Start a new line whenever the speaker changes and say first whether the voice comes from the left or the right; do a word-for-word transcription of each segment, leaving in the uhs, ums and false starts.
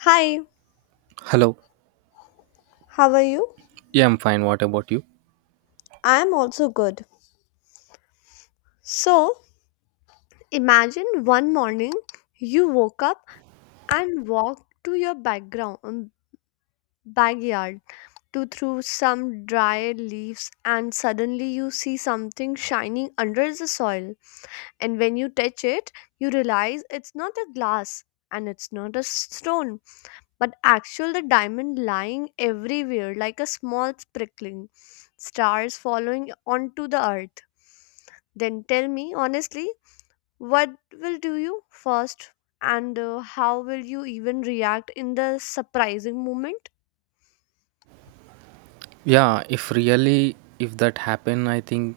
left: Hi,
right: Hello.
left: how are you?
right: Yeah, I'm fine. What about you?
left: I am also good. So, imagine one morning you woke up and walked to your background um, backyard to through some dry leaves, and suddenly you see something shining under the soil. And when you touch it, you realize it's not a glass and it's not a stone, but actual the diamond lying everywhere like a small sprinkling stars following onto the earth. Then tell me honestly, what will do you first, and uh, how will you even react in the surprising moment?
right: Yeah, if really if that happen, I think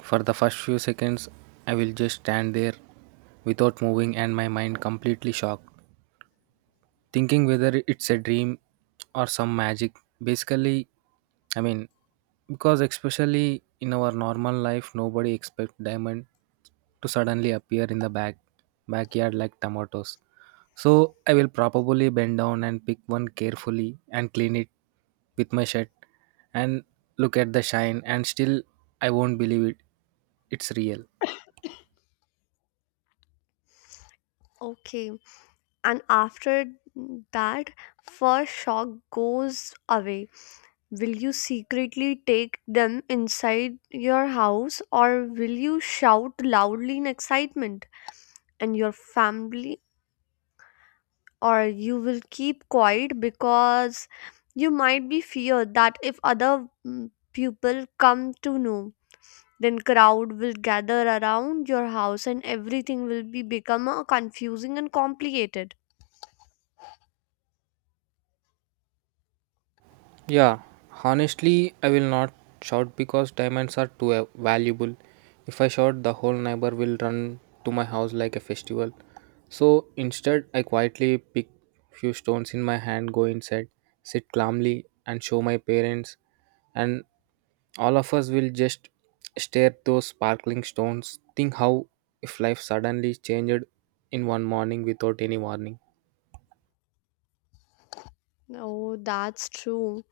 right: for the first few seconds I will just stand there without moving and my mind completely shocked. Thinking whether it's a dream or some magic. Basically, I mean, because especially in our normal life, nobody expect diamond to suddenly appear in the back backyard like tomatoes. So I will probably bend down and pick one carefully and clean it with my shirt and look at the shine and still I won't believe it. It's real.
left: Okay, and after that first shock goes away, will you secretly take them inside your house, or will you shout loudly in excitement and your family, or you will keep quiet because you might be feared that if other mm, people come to know, then crowd will gather around your house and everything will be become uh, confusing and complicated.
right: Yeah, honestly, I will not shout because diamonds are too uh, valuable. If I shout, the whole neighbor will run to my house like a festival. So instead, I quietly pick few stones in my hand, go inside, sit calmly, and show my parents. And all of us will just stare at those sparkling stones. Think how if life suddenly changed in one morning without any warning.
left: Oh, that's true.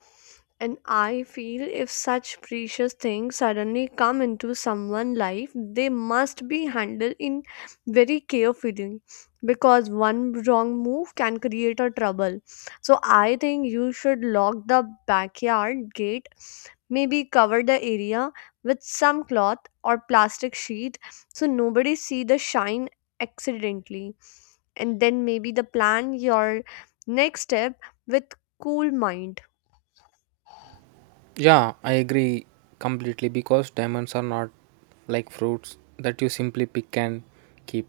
left: And I feel if such precious things suddenly come into someone's life, they must be handled in very carefully because one wrong move can create a trouble. So I think you should lock the backyard gate, maybe cover the area with some cloth or plastic sheet so nobody see the shine accidentally, and then maybe the plan your next step with cool mind.
right: Yeah, I agree completely because diamonds are not like fruits that you simply pick and keep,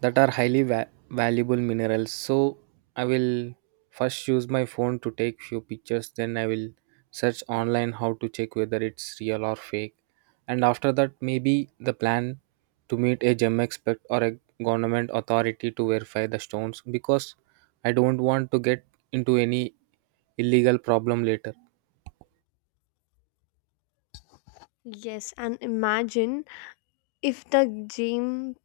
right: that are highly va- valuable minerals. So, I will first use my phone to take few pictures, then I will search online how to check whether it's real or fake. And after that, maybe the plan to meet a gem expert or a government authority to verify the stones because I don't want to get into any illegal problem later.
left: Yes, and imagine if the gym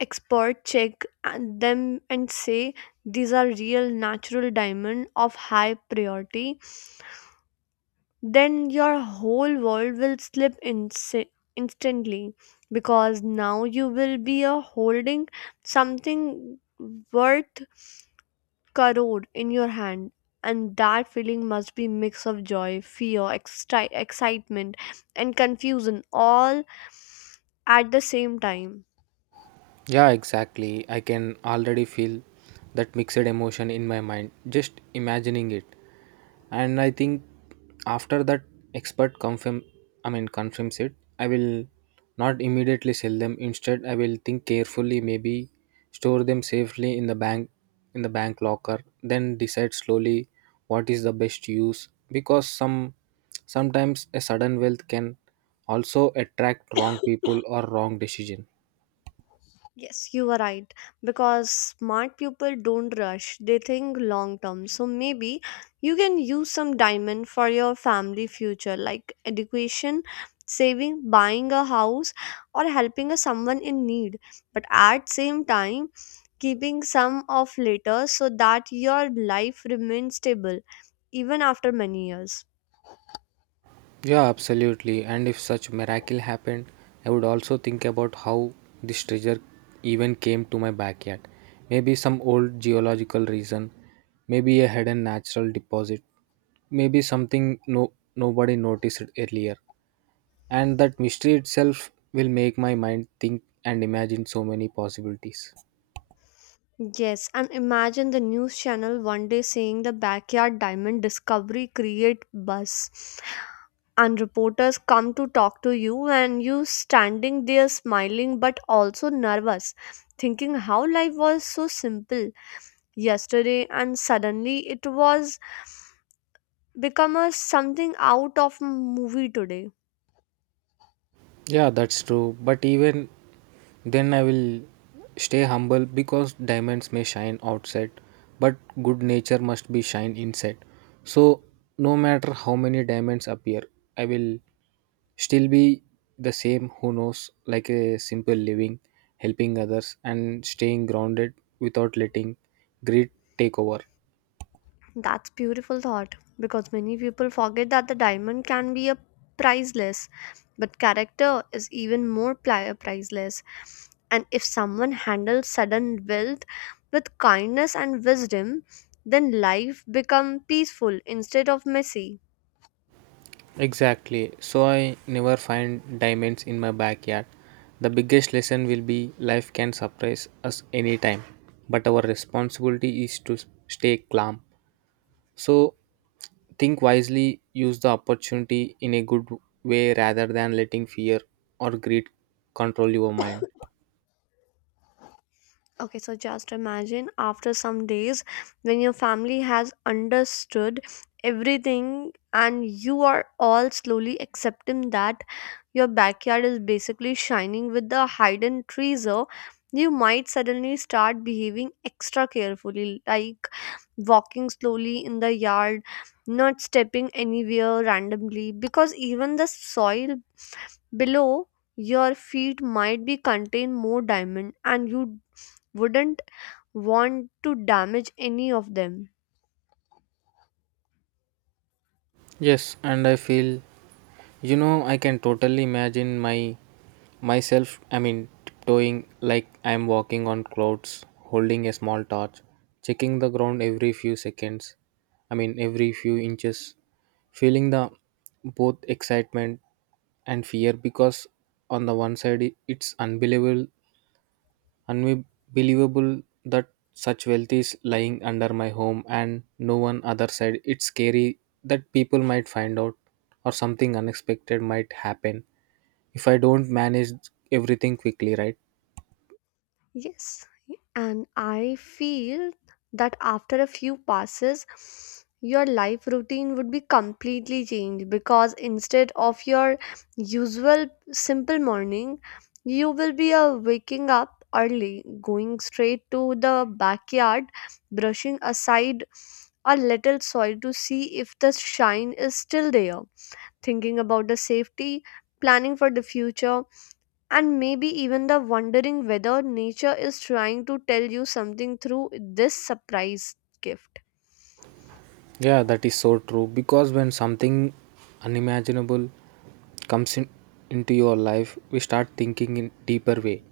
left: expert check and them and say these are real natural diamond of high priority, then your whole world will slip insi- instantly because now you will be a holding something worth crore in your hand, and that feeling must be mix of joy, fear, exci- excitement, and confusion all at the same time.
right: Yeah, exactly. I can already feel that mixed emotion in my mind, just imagining it. And I think after that expert confirm I mean confirms it, I will not immediately sell them. Instead I will think carefully, maybe store them safely in the bank in the bank locker, then decide slowly what is the best use because some sometimes a sudden wealth can also attract wrong people or wrong decision.
left: Yes, you are right. Because smart people don't rush, they think long term. So maybe you can use some diamond for your family future, like education, saving, buying a house, or helping a someone in need. But at same time, keeping some of later so that your life remains stable even after many years.
right: Yeah, absolutely. And if such miracle happened, I would also think about how this treasure even came to my backyard. Maybe some old geological reason, maybe a hidden natural deposit, maybe something no nobody noticed earlier. And that mystery itself will make my mind think and imagine so many possibilities.
left: Yes, and imagine the news channel one day saying the backyard diamond discovery create buzz, and reporters come to talk to you, and you standing there smiling but also nervous, thinking how life was so simple yesterday and suddenly it was become a something out of movie today.
right: Yeah, that's true. But even then, I will stay humble because diamonds may shine outside, but good nature must be shine inside. So, no matter how many diamonds appear, I will still be the same who knows like a simple living, helping others, and staying grounded without letting greed take over.
left: That's beautiful thought because many people forget that the diamond can be a priceless, but character is even more pli- priceless. And if someone handles sudden wealth with kindness and wisdom, then life become peaceful instead of messy.
right: Exactly. So I never find diamonds in my backyard. The biggest lesson will be life can surprise us anytime, but our responsibility is to stay calm. So think wisely, use the opportunity in a good way rather than letting fear or greed control your mind.
left: Okay, so just imagine after some days when your family has understood everything and you are all slowly accepting that your backyard is basically shining with the hidden treasure, you might suddenly start behaving extra carefully, like walking slowly in the yard, not stepping anywhere randomly, because even the soil below your feet might be contain more diamond and you wouldn't want to damage any of them.
right: Yes, and I feel you know I can totally imagine my myself I mean tiptoeing like I'm walking on clouds, holding a small torch, checking the ground every few seconds. I mean every few inches, feeling the both excitement and fear because on the one side i- it's unbelievable unbelievable that such wealth is lying under my home and no one other side. It's scary that people might find out or something unexpected might happen if I don't manage everything quickly, right?
left: Yes, and I feel that after a few passes, your life routine would be completely changed because instead of your usual simple morning, you will be uh, waking up early, going straight to the backyard, brushing aside a little soil to see if the shine is still there, thinking about the safety, planning for the future, and maybe even the wondering whether nature is trying to tell you something through this surprise gift.
right: Yeah, that is so true because when something unimaginable comes in, into your life, we start thinking in deeper way.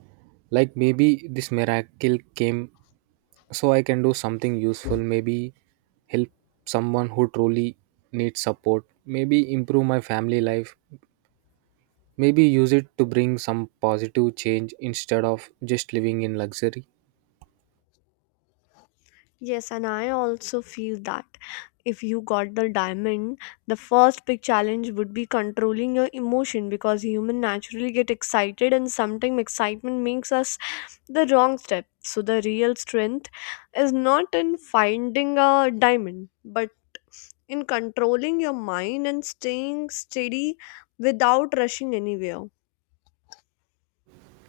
right: Like maybe this miracle came so I can do something useful, maybe help someone who truly needs support, maybe improve my family life, maybe use it to bring some positive change instead of just living in luxury.
left: Yes, and I also feel that if you got the diamond, the first big challenge would be controlling your emotion because human naturally get excited and sometimes excitement makes us the wrong step. So the real strength is not in finding a diamond, but in controlling your mind and staying steady without rushing anywhere.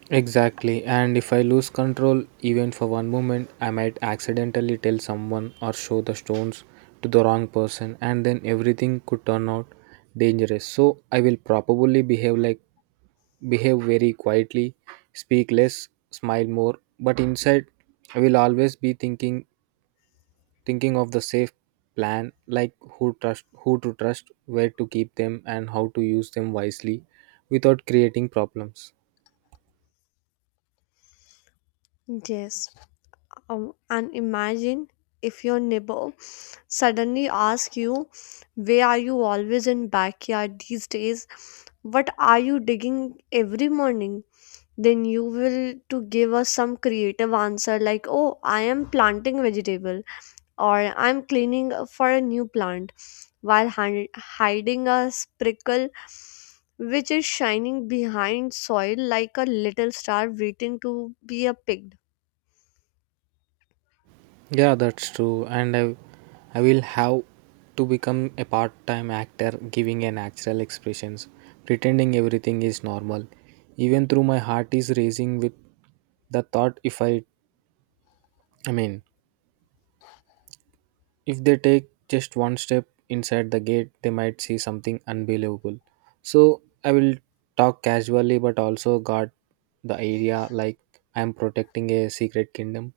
right: Exactly, and if I lose control even for one moment, I might accidentally tell someone or show the stones to the wrong person, and then everything could turn out dangerous. So, I will probably behave like behave very quietly, speak less, smile more, but inside I will always be thinking thinking of the safe plan like who trust who to trust, where to keep them and how to use them wisely without creating problems.
left: Yes. Um, and imagine if your neighbor suddenly asks you, "Where are you always in backyard these days? What are you digging every morning?" Then you will to give us some creative answer like, "Oh, I am planting vegetable," or "I'm cleaning for a new plant," while hi- hiding a sprinkle which is shining behind soil like a little star waiting to be a picked.
right: Yeah, that's true. And I, I will have to become a part-time actor, giving an natural expressions, pretending everything is normal. Even through my heart is racing with the thought if I, I mean, if they take just one step inside the gate they might see something unbelievable. So I will talk casually but also guard the area like I am protecting a secret kingdom.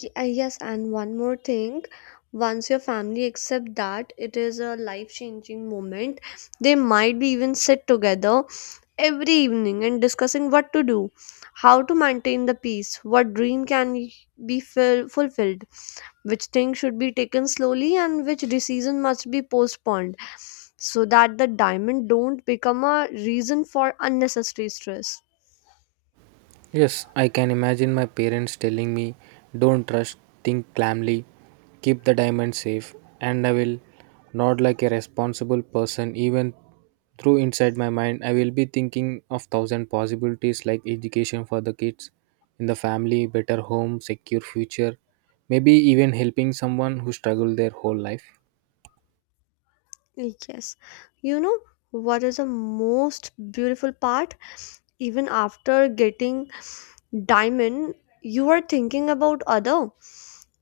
left: Y- uh, Yes, and one more thing, once your family accept that it is a life-changing moment, they might be even sit together every evening and discussing what to do, how to maintain the peace, what dream can y- be fill- fulfilled, which thing should be taken slowly and which decision must be postponed, so that the diamond don't become a reason for unnecessary stress.
right: Yes, I can imagine my parents telling me, don't trust, think calmly, keep the diamond safe, and I will nod like a responsible person. Even through inside my mind, I will be thinking of thousand possibilities like education for the kids, in the family, better home, secure future, maybe even helping someone who struggled their whole life.
left: Yes. You know what is the most beautiful part? Even after getting diamond, you are thinking about other,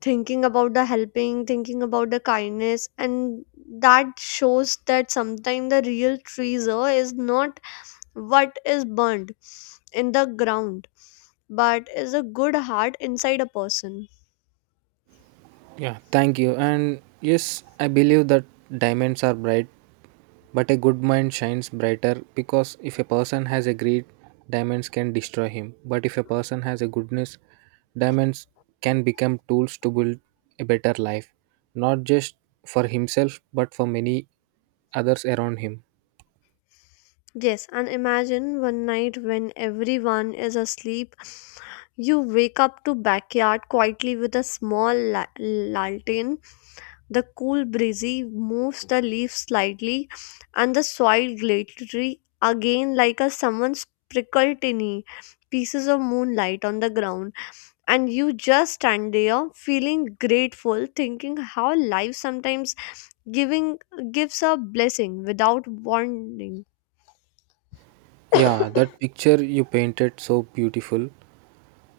left: thinking about the helping, thinking about the kindness, and that shows that sometimes the real treasure is not what is burned in the ground, but is a good heart inside a person.
right: Yeah, thank you. And yes, I believe that diamonds are bright. But a good mind shines brighter because if a person has a greed, diamonds can destroy him. But if a person has a goodness, diamonds can become tools to build a better life, not just for himself but for many others around him.
left: Yes, and imagine one night when everyone is asleep, you wake up to backyard quietly with a small la- lantern. The cool breezy moves the leaves slightly, and the soil glittery again like a someone sprinkled tiny pieces of moonlight on the ground. And you just stand there feeling grateful, thinking how life sometimes giving gives a blessing without warning.
right: Yeah, that picture you painted so beautiful,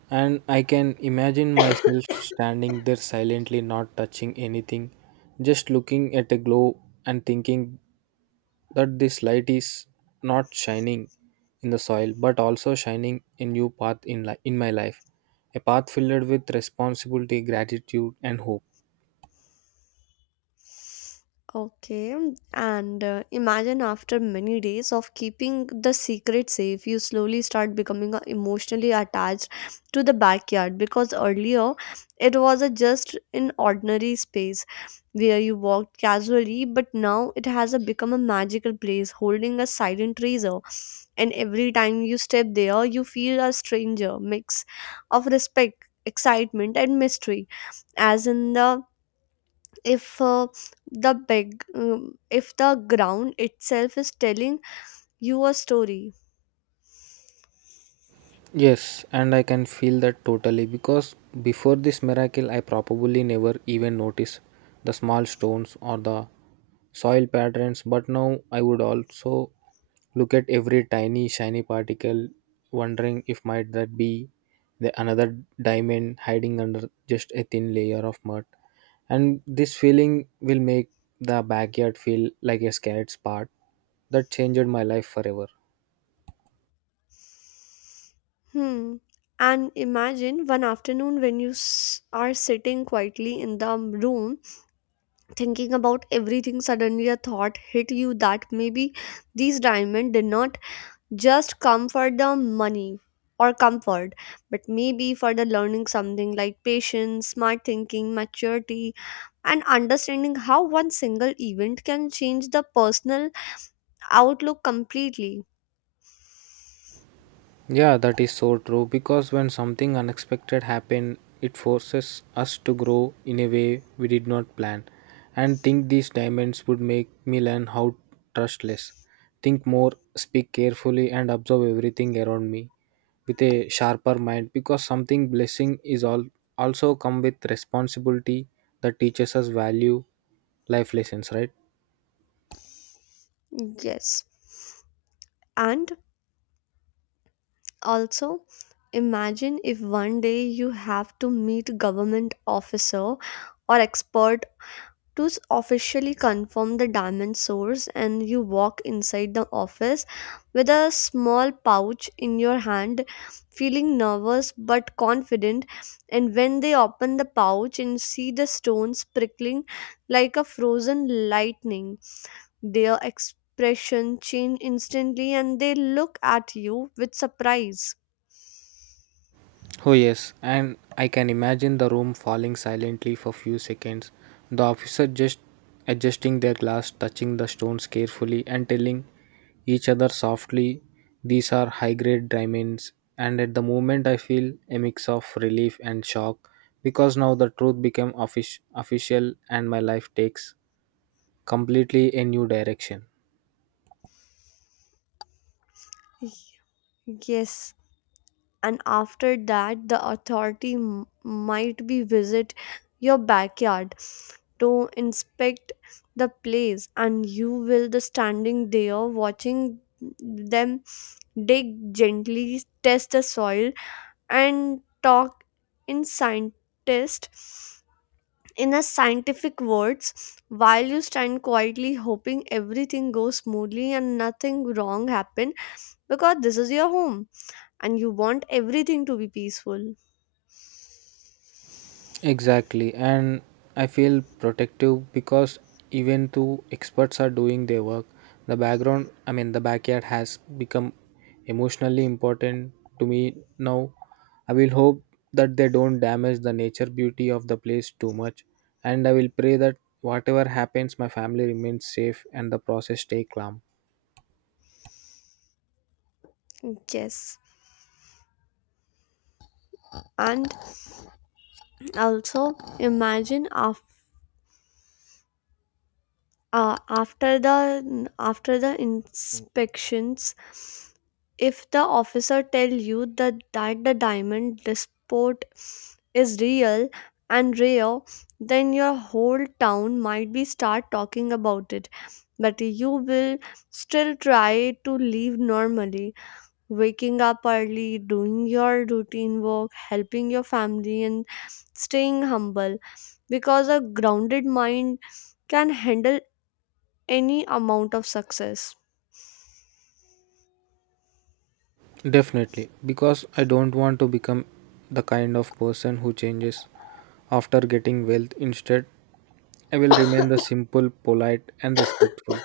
right: and I can imagine myself standing there silently, not touching anything, just looking at a glow and thinking that this light is not shining in the soil but also shining a new path in, li- in my life, a path filled with responsibility gratitude and hope.
left: Okay, and uh, imagine after many days of keeping the secret safe, you slowly start becoming uh, emotionally attached to the backyard because earlier it was a just an ordinary space where you walked casually, but now it has a become a magical place holding a silent treasure. And every time you step there, you feel a stranger mix of respect, excitement, and mystery, as in the if uh, the big um, if the ground itself is telling you a story.
right: Yes, and I can feel that totally because before this miracle, I probably never even noticed the small stones or the soil patterns. But now I would also look at every tiny shiny particle, wondering if might that be the another diamond hiding under just a thin layer of mud. And this feeling will make the backyard feel like a scared spot that changed my life forever.
left: Hmm, and imagine one afternoon when you s- are sitting quietly in the room thinking about everything, suddenly a thought hit you that maybe these diamonds did not just come for the money or comfort, but maybe for the learning something like patience, smart thinking, maturity, and understanding how one single event can change the personal outlook completely.
right: Yeah, that is so true because when something unexpected happen, it forces us to grow in a way we did not plan and think these diamonds would make me learn how trust less, think more, speak carefully and observe everything around me with a sharper mind because something blessing is all also come with responsibility that teaches us value life lessons, right?
left: Yes. And also, imagine if one day you have to meet government officer or expert to s- officially confirm the diamond source, and you walk inside the office with a small pouch in your hand, feeling nervous but confident, and when they open the pouch and see the stones prickling like a frozen lightning, their expression change instantly and they look at you with surprise.
right: Oh, yes, and I can imagine the room falling silently for few seconds. The officer just adjusting their glass, touching the stones carefully, and telling each other softly, these are high grade diamonds. And at the moment, I feel a mix of relief and shock because now the truth became offic- official and my life takes completely a new direction.
left: Yes, and after that, the authority m- might be visit your backyard to inspect the place, and you will the standing there watching them dig gently, test the soil, and talk in scientist in a scientific words, while you stand quietly hoping everything goes smoothly and nothing wrong happen because this is your home and you want everything to be peaceful.
right: Exactly, and I feel protective because even though experts are doing their work, the background, I mean, the backyard has become emotionally important to me now. I will hope that they don't damage the nature beauty of the place too much, and I will pray that whatever happens, my family remains safe and the process stay calm.
left: Yes. And also imagine after uh, after the after the inspections, if the officer tell you that, that the diamond despot is real and rare, then your whole town might be start talking about it, but you will still try to live normally, waking up early, doing your routine work, helping your family, and staying humble because a grounded mind can handle any amount of success.
right: Definitely, because I don't want to become the kind of person who changes after getting wealth. Instead, I will remain the simple, polite, and respectful.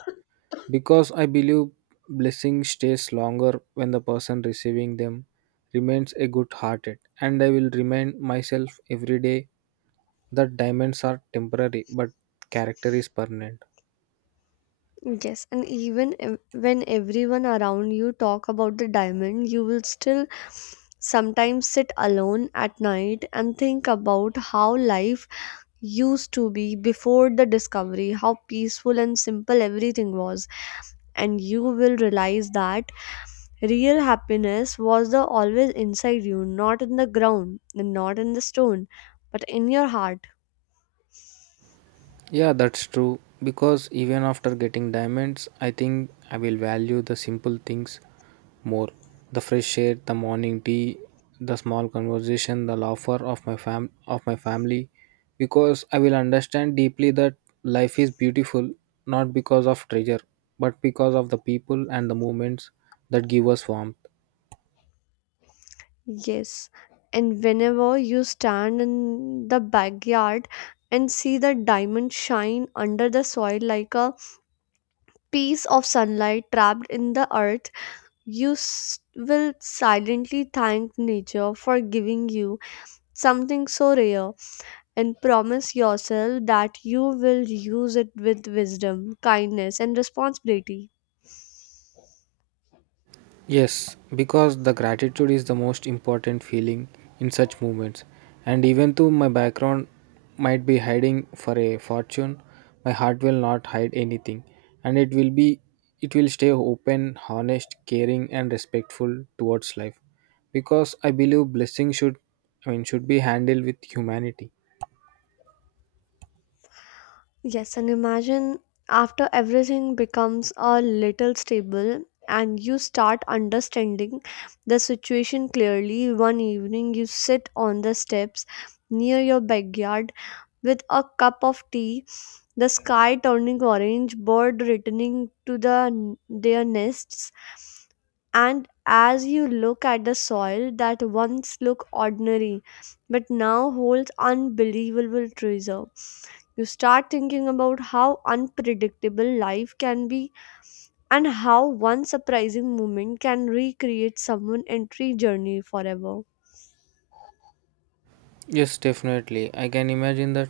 right: Because I believe blessing stays longer when the person receiving them remains a good hearted. And I will remind myself every day that diamonds are temporary, but character is permanent.
left: Yes, and even ev- when everyone around you talk about the diamond, you will still sometimes sit alone at night and think about how life used to be before the discovery, how peaceful and simple everything was. And you will realize that real happiness was the always inside you, not in the ground, and not in the stone, but in your heart.
right: Yeah, that's true. Because even after getting diamonds, I think I will value the simple things more. The fresh air, the morning tea, the small conversation, the laughter of my fam of my family. Because I will understand deeply that life is beautiful not because of treasure, but because of the people and the moments that give us warmth.
left: Yes, and whenever you stand in the backyard and see the diamond shine under the soil like a piece of sunlight trapped in the earth, you s- will silently thank nature for giving you something so rare and promise yourself that you will use it with wisdom, kindness, and responsibility.
right: Yes, because the gratitude is the most important feeling in such moments. And even though my background might be hiding for a fortune, my heart will not hide anything. And it will be it will stay open, honest, caring and respectful towards life. Because I believe blessing should I mean should be handled with humanity.
left: Yes, and imagine after everything becomes a little stable and you start understanding the situation clearly. One evening, you sit on the steps near your backyard with a cup of tea, the sky turning orange, bird returning to the, their nests, and as you look at the soil that once looked ordinary but now holds unbelievable treasure, you start thinking about how unpredictable life can be and how one surprising moment can recreate someone entry journey forever.
right: Yes, definitely. I can imagine that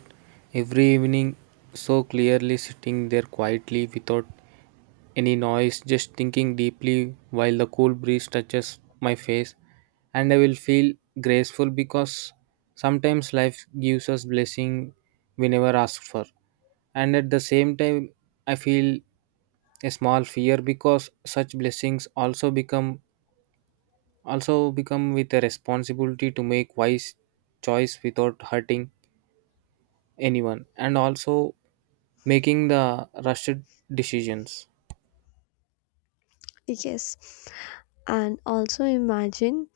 right: every evening so clearly sitting there quietly without any noise, just thinking deeply while the cool breeze touches my face, and I will feel grateful because sometimes life gives us blessing we never ask for. And at the same time I feel a small fear because such blessings also become also become with a responsibility to make wise choice without hurting anyone and also making the rushed decisions.
left: Yes, and also imagine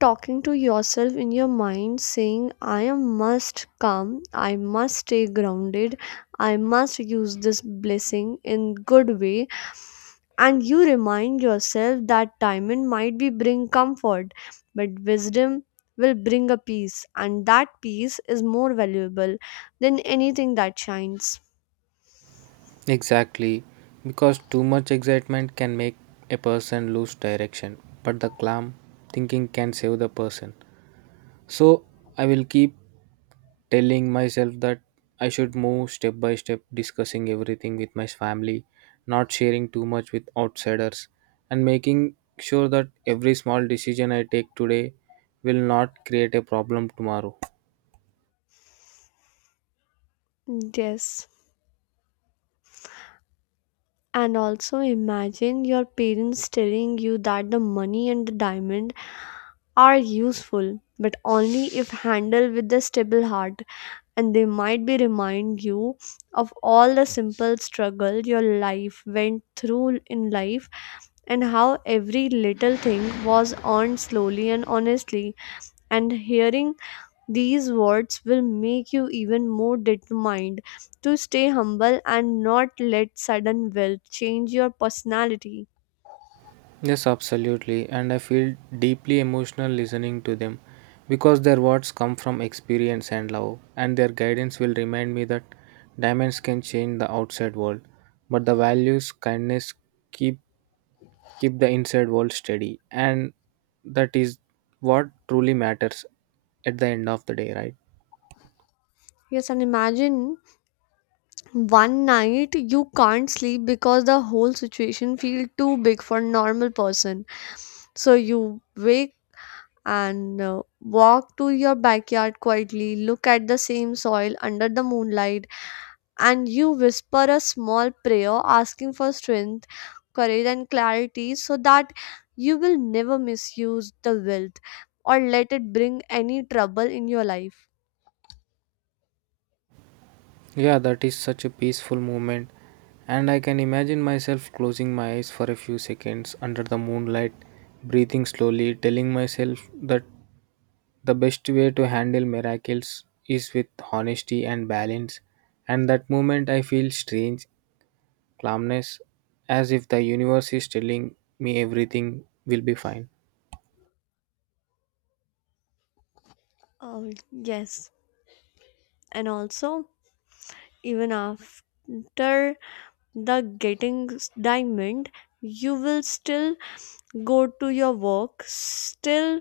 left: talking to yourself in your mind saying, "I am must come, I must stay grounded, I must use this blessing in good way." And you remind yourself that diamond might be bring comfort, but wisdom will bring a peace, and that peace is more valuable than anything that shines.
right: Exactly because too much excitement can make a person lose direction, but the calm thinking can save the person. So I will keep telling myself that I should move step by step, discussing everything with my family, not sharing too much with outsiders, and making sure that every small decision I take today will not create a problem tomorrow.
left: Yes. And also imagine your parents telling you that the money and the diamond are useful, but only if handled with a stable heart, and they might be remind you of all the simple struggle your life went through in life and how every little thing was earned slowly and honestly. And hearing these words will make you even more determined to stay humble and not let sudden wealth change your personality.
right: Yes, absolutely. And I feel deeply emotional listening to them because their words come from experience and love, and their guidance will remind me that diamonds can change the outside world, but the values, kindness keep keep the inside world steady, and that is what truly matters at the end of the day, right?
left: Yes, and imagine one night you can't sleep because the whole situation feel too big for normal person. So you wake and uh, walk to your backyard quietly, look at the same soil under the moonlight, and you whisper a small prayer asking for strength, courage, and clarity so that you will never misuse the wealth or let it bring any trouble in your life.
right: Yeah, that is such a peaceful moment. And I can imagine myself closing my eyes for a few seconds under the moonlight, breathing slowly, telling myself that the best way to handle miracles is with honesty and balance. And that moment I feel strange calmness, as if the universe is telling me everything will be fine.
left: Oh, yes. And also, even after the getting s- diamond, you will still go to your work, still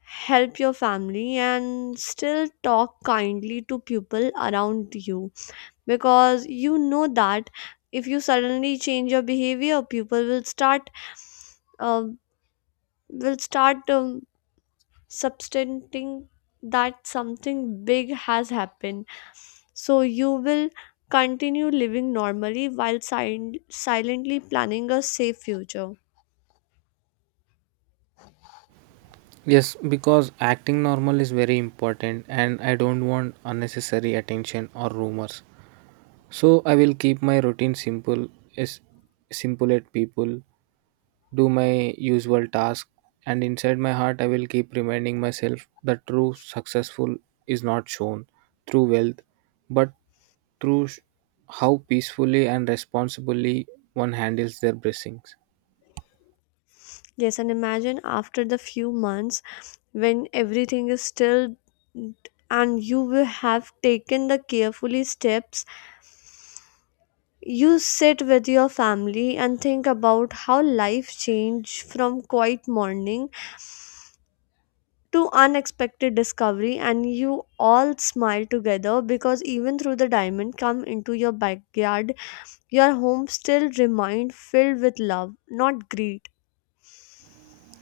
left: help your family, and still talk kindly to people around you because you know that if you suddenly change your behavior, people will start um will start um, substanting that something big has happened. So you will continue living normally while sil- silently planning a safe future.
right: Yes, because acting normal is very important, and I don't want unnecessary attention or rumors. So I will keep my routine simple, is simple at people, do my usual task, and inside my heart I will keep reminding myself that true successful is not shown through wealth, but through sh- how peacefully and responsibly one handles their blessings.
left: Yes, and imagine after the few months when everything is still and you will have taken the carefully steps, you sit with your family and think about how life changed from quiet morning to unexpected discovery, and you all smile together because even through the diamond come into your backyard, your home still remained filled with love, not greed.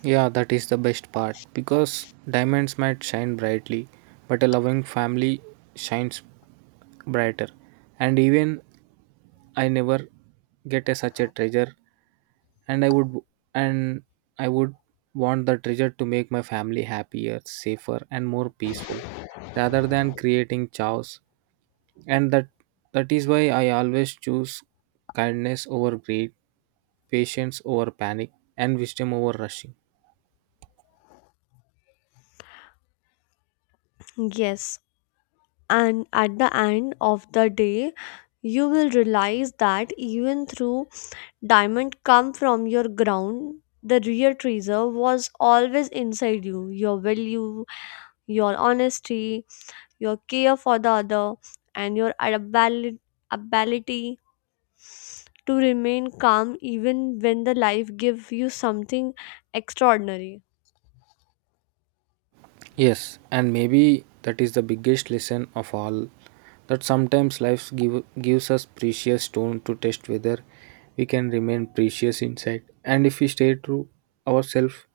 right: Yeah, that is the best part because diamonds might shine brightly, but a loving family shines brighter, and even I never get a such a treasure, and i would and I would want the treasure to make my family happier safer and more peaceful rather than creating chaos. And that that is why I always choose kindness over greed, patience over panic, and wisdom over rushing.
left: Yes, and at the end of the day, you will realize that even through diamond come from your ground, the real treasure was always inside you, your value, your honesty, your care for the other, and your abali- ability to remain calm even when the life gives you something extraordinary.
right: Yes, and maybe that is the biggest lesson of all that sometimes life give, gives us precious stone to test whether we can remain precious inside. And if we stay true ourselves,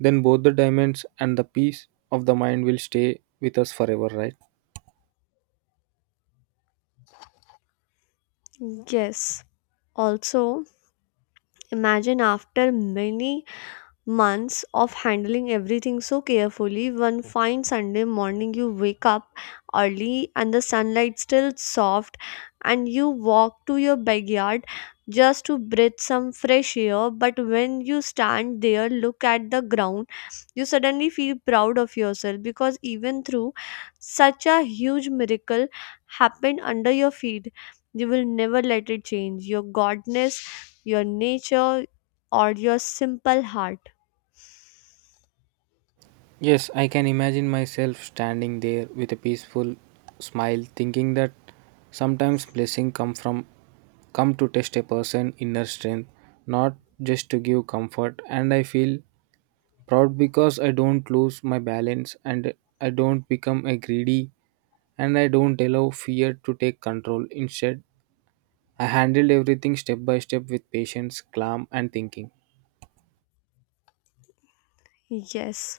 right: then both the diamonds and the peace of the mind will stay with us forever, right?
left: Yes, also imagine after many months of handling everything so carefully. One fine Sunday morning, you wake up early and the sunlight still soft, and you walk to your backyard just to breathe some fresh air. But when you stand there, look at the ground, you suddenly feel proud of yourself because even through such a huge miracle happened under your feet, you will never let it change your godness, your nature, or your simple heart.
right: Yes, I can imagine myself standing there with a peaceful smile, thinking that sometimes blessing come from come to test a person inner strength, not just to give comfort. And I feel proud because I don't lose my balance and I don't become a greedy and I don't allow fear to take control. Instead, I handled everything step by step with patience, calm and thinking.
left: Yes.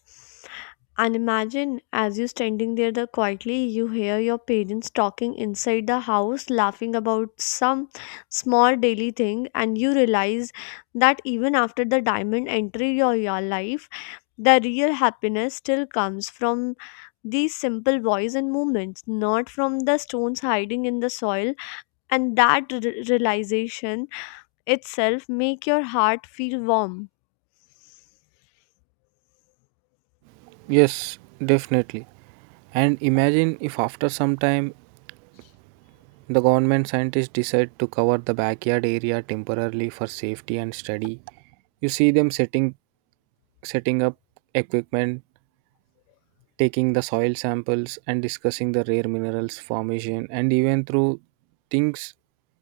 left: And imagine as you standing there the quietly, you hear your parents talking inside the house laughing about some small daily thing, and you realize that even after the diamond entry your your life, the real happiness still comes from these simple voice and movements, not from the stones hiding in the soil, and that r- realization itself make your heart feel warm.
right: Yes, definitely. And imagine if after some time the government scientists decide to cover the backyard area temporarily for safety and study. You see them setting setting up equipment, taking the soil samples and discussing the rare minerals formation and even through things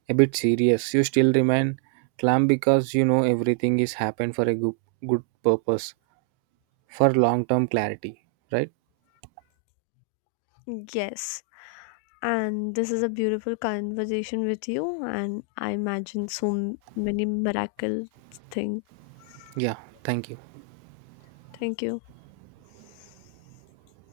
right: a bit serious. You still remain calm because you know everything is happened for a good, good purpose for long term clarity, right?
left: Yes. And this is a beautiful conversation with you, and I imagine so m- many miracle thing.
right: Yeah, thank you.
left: Thank you.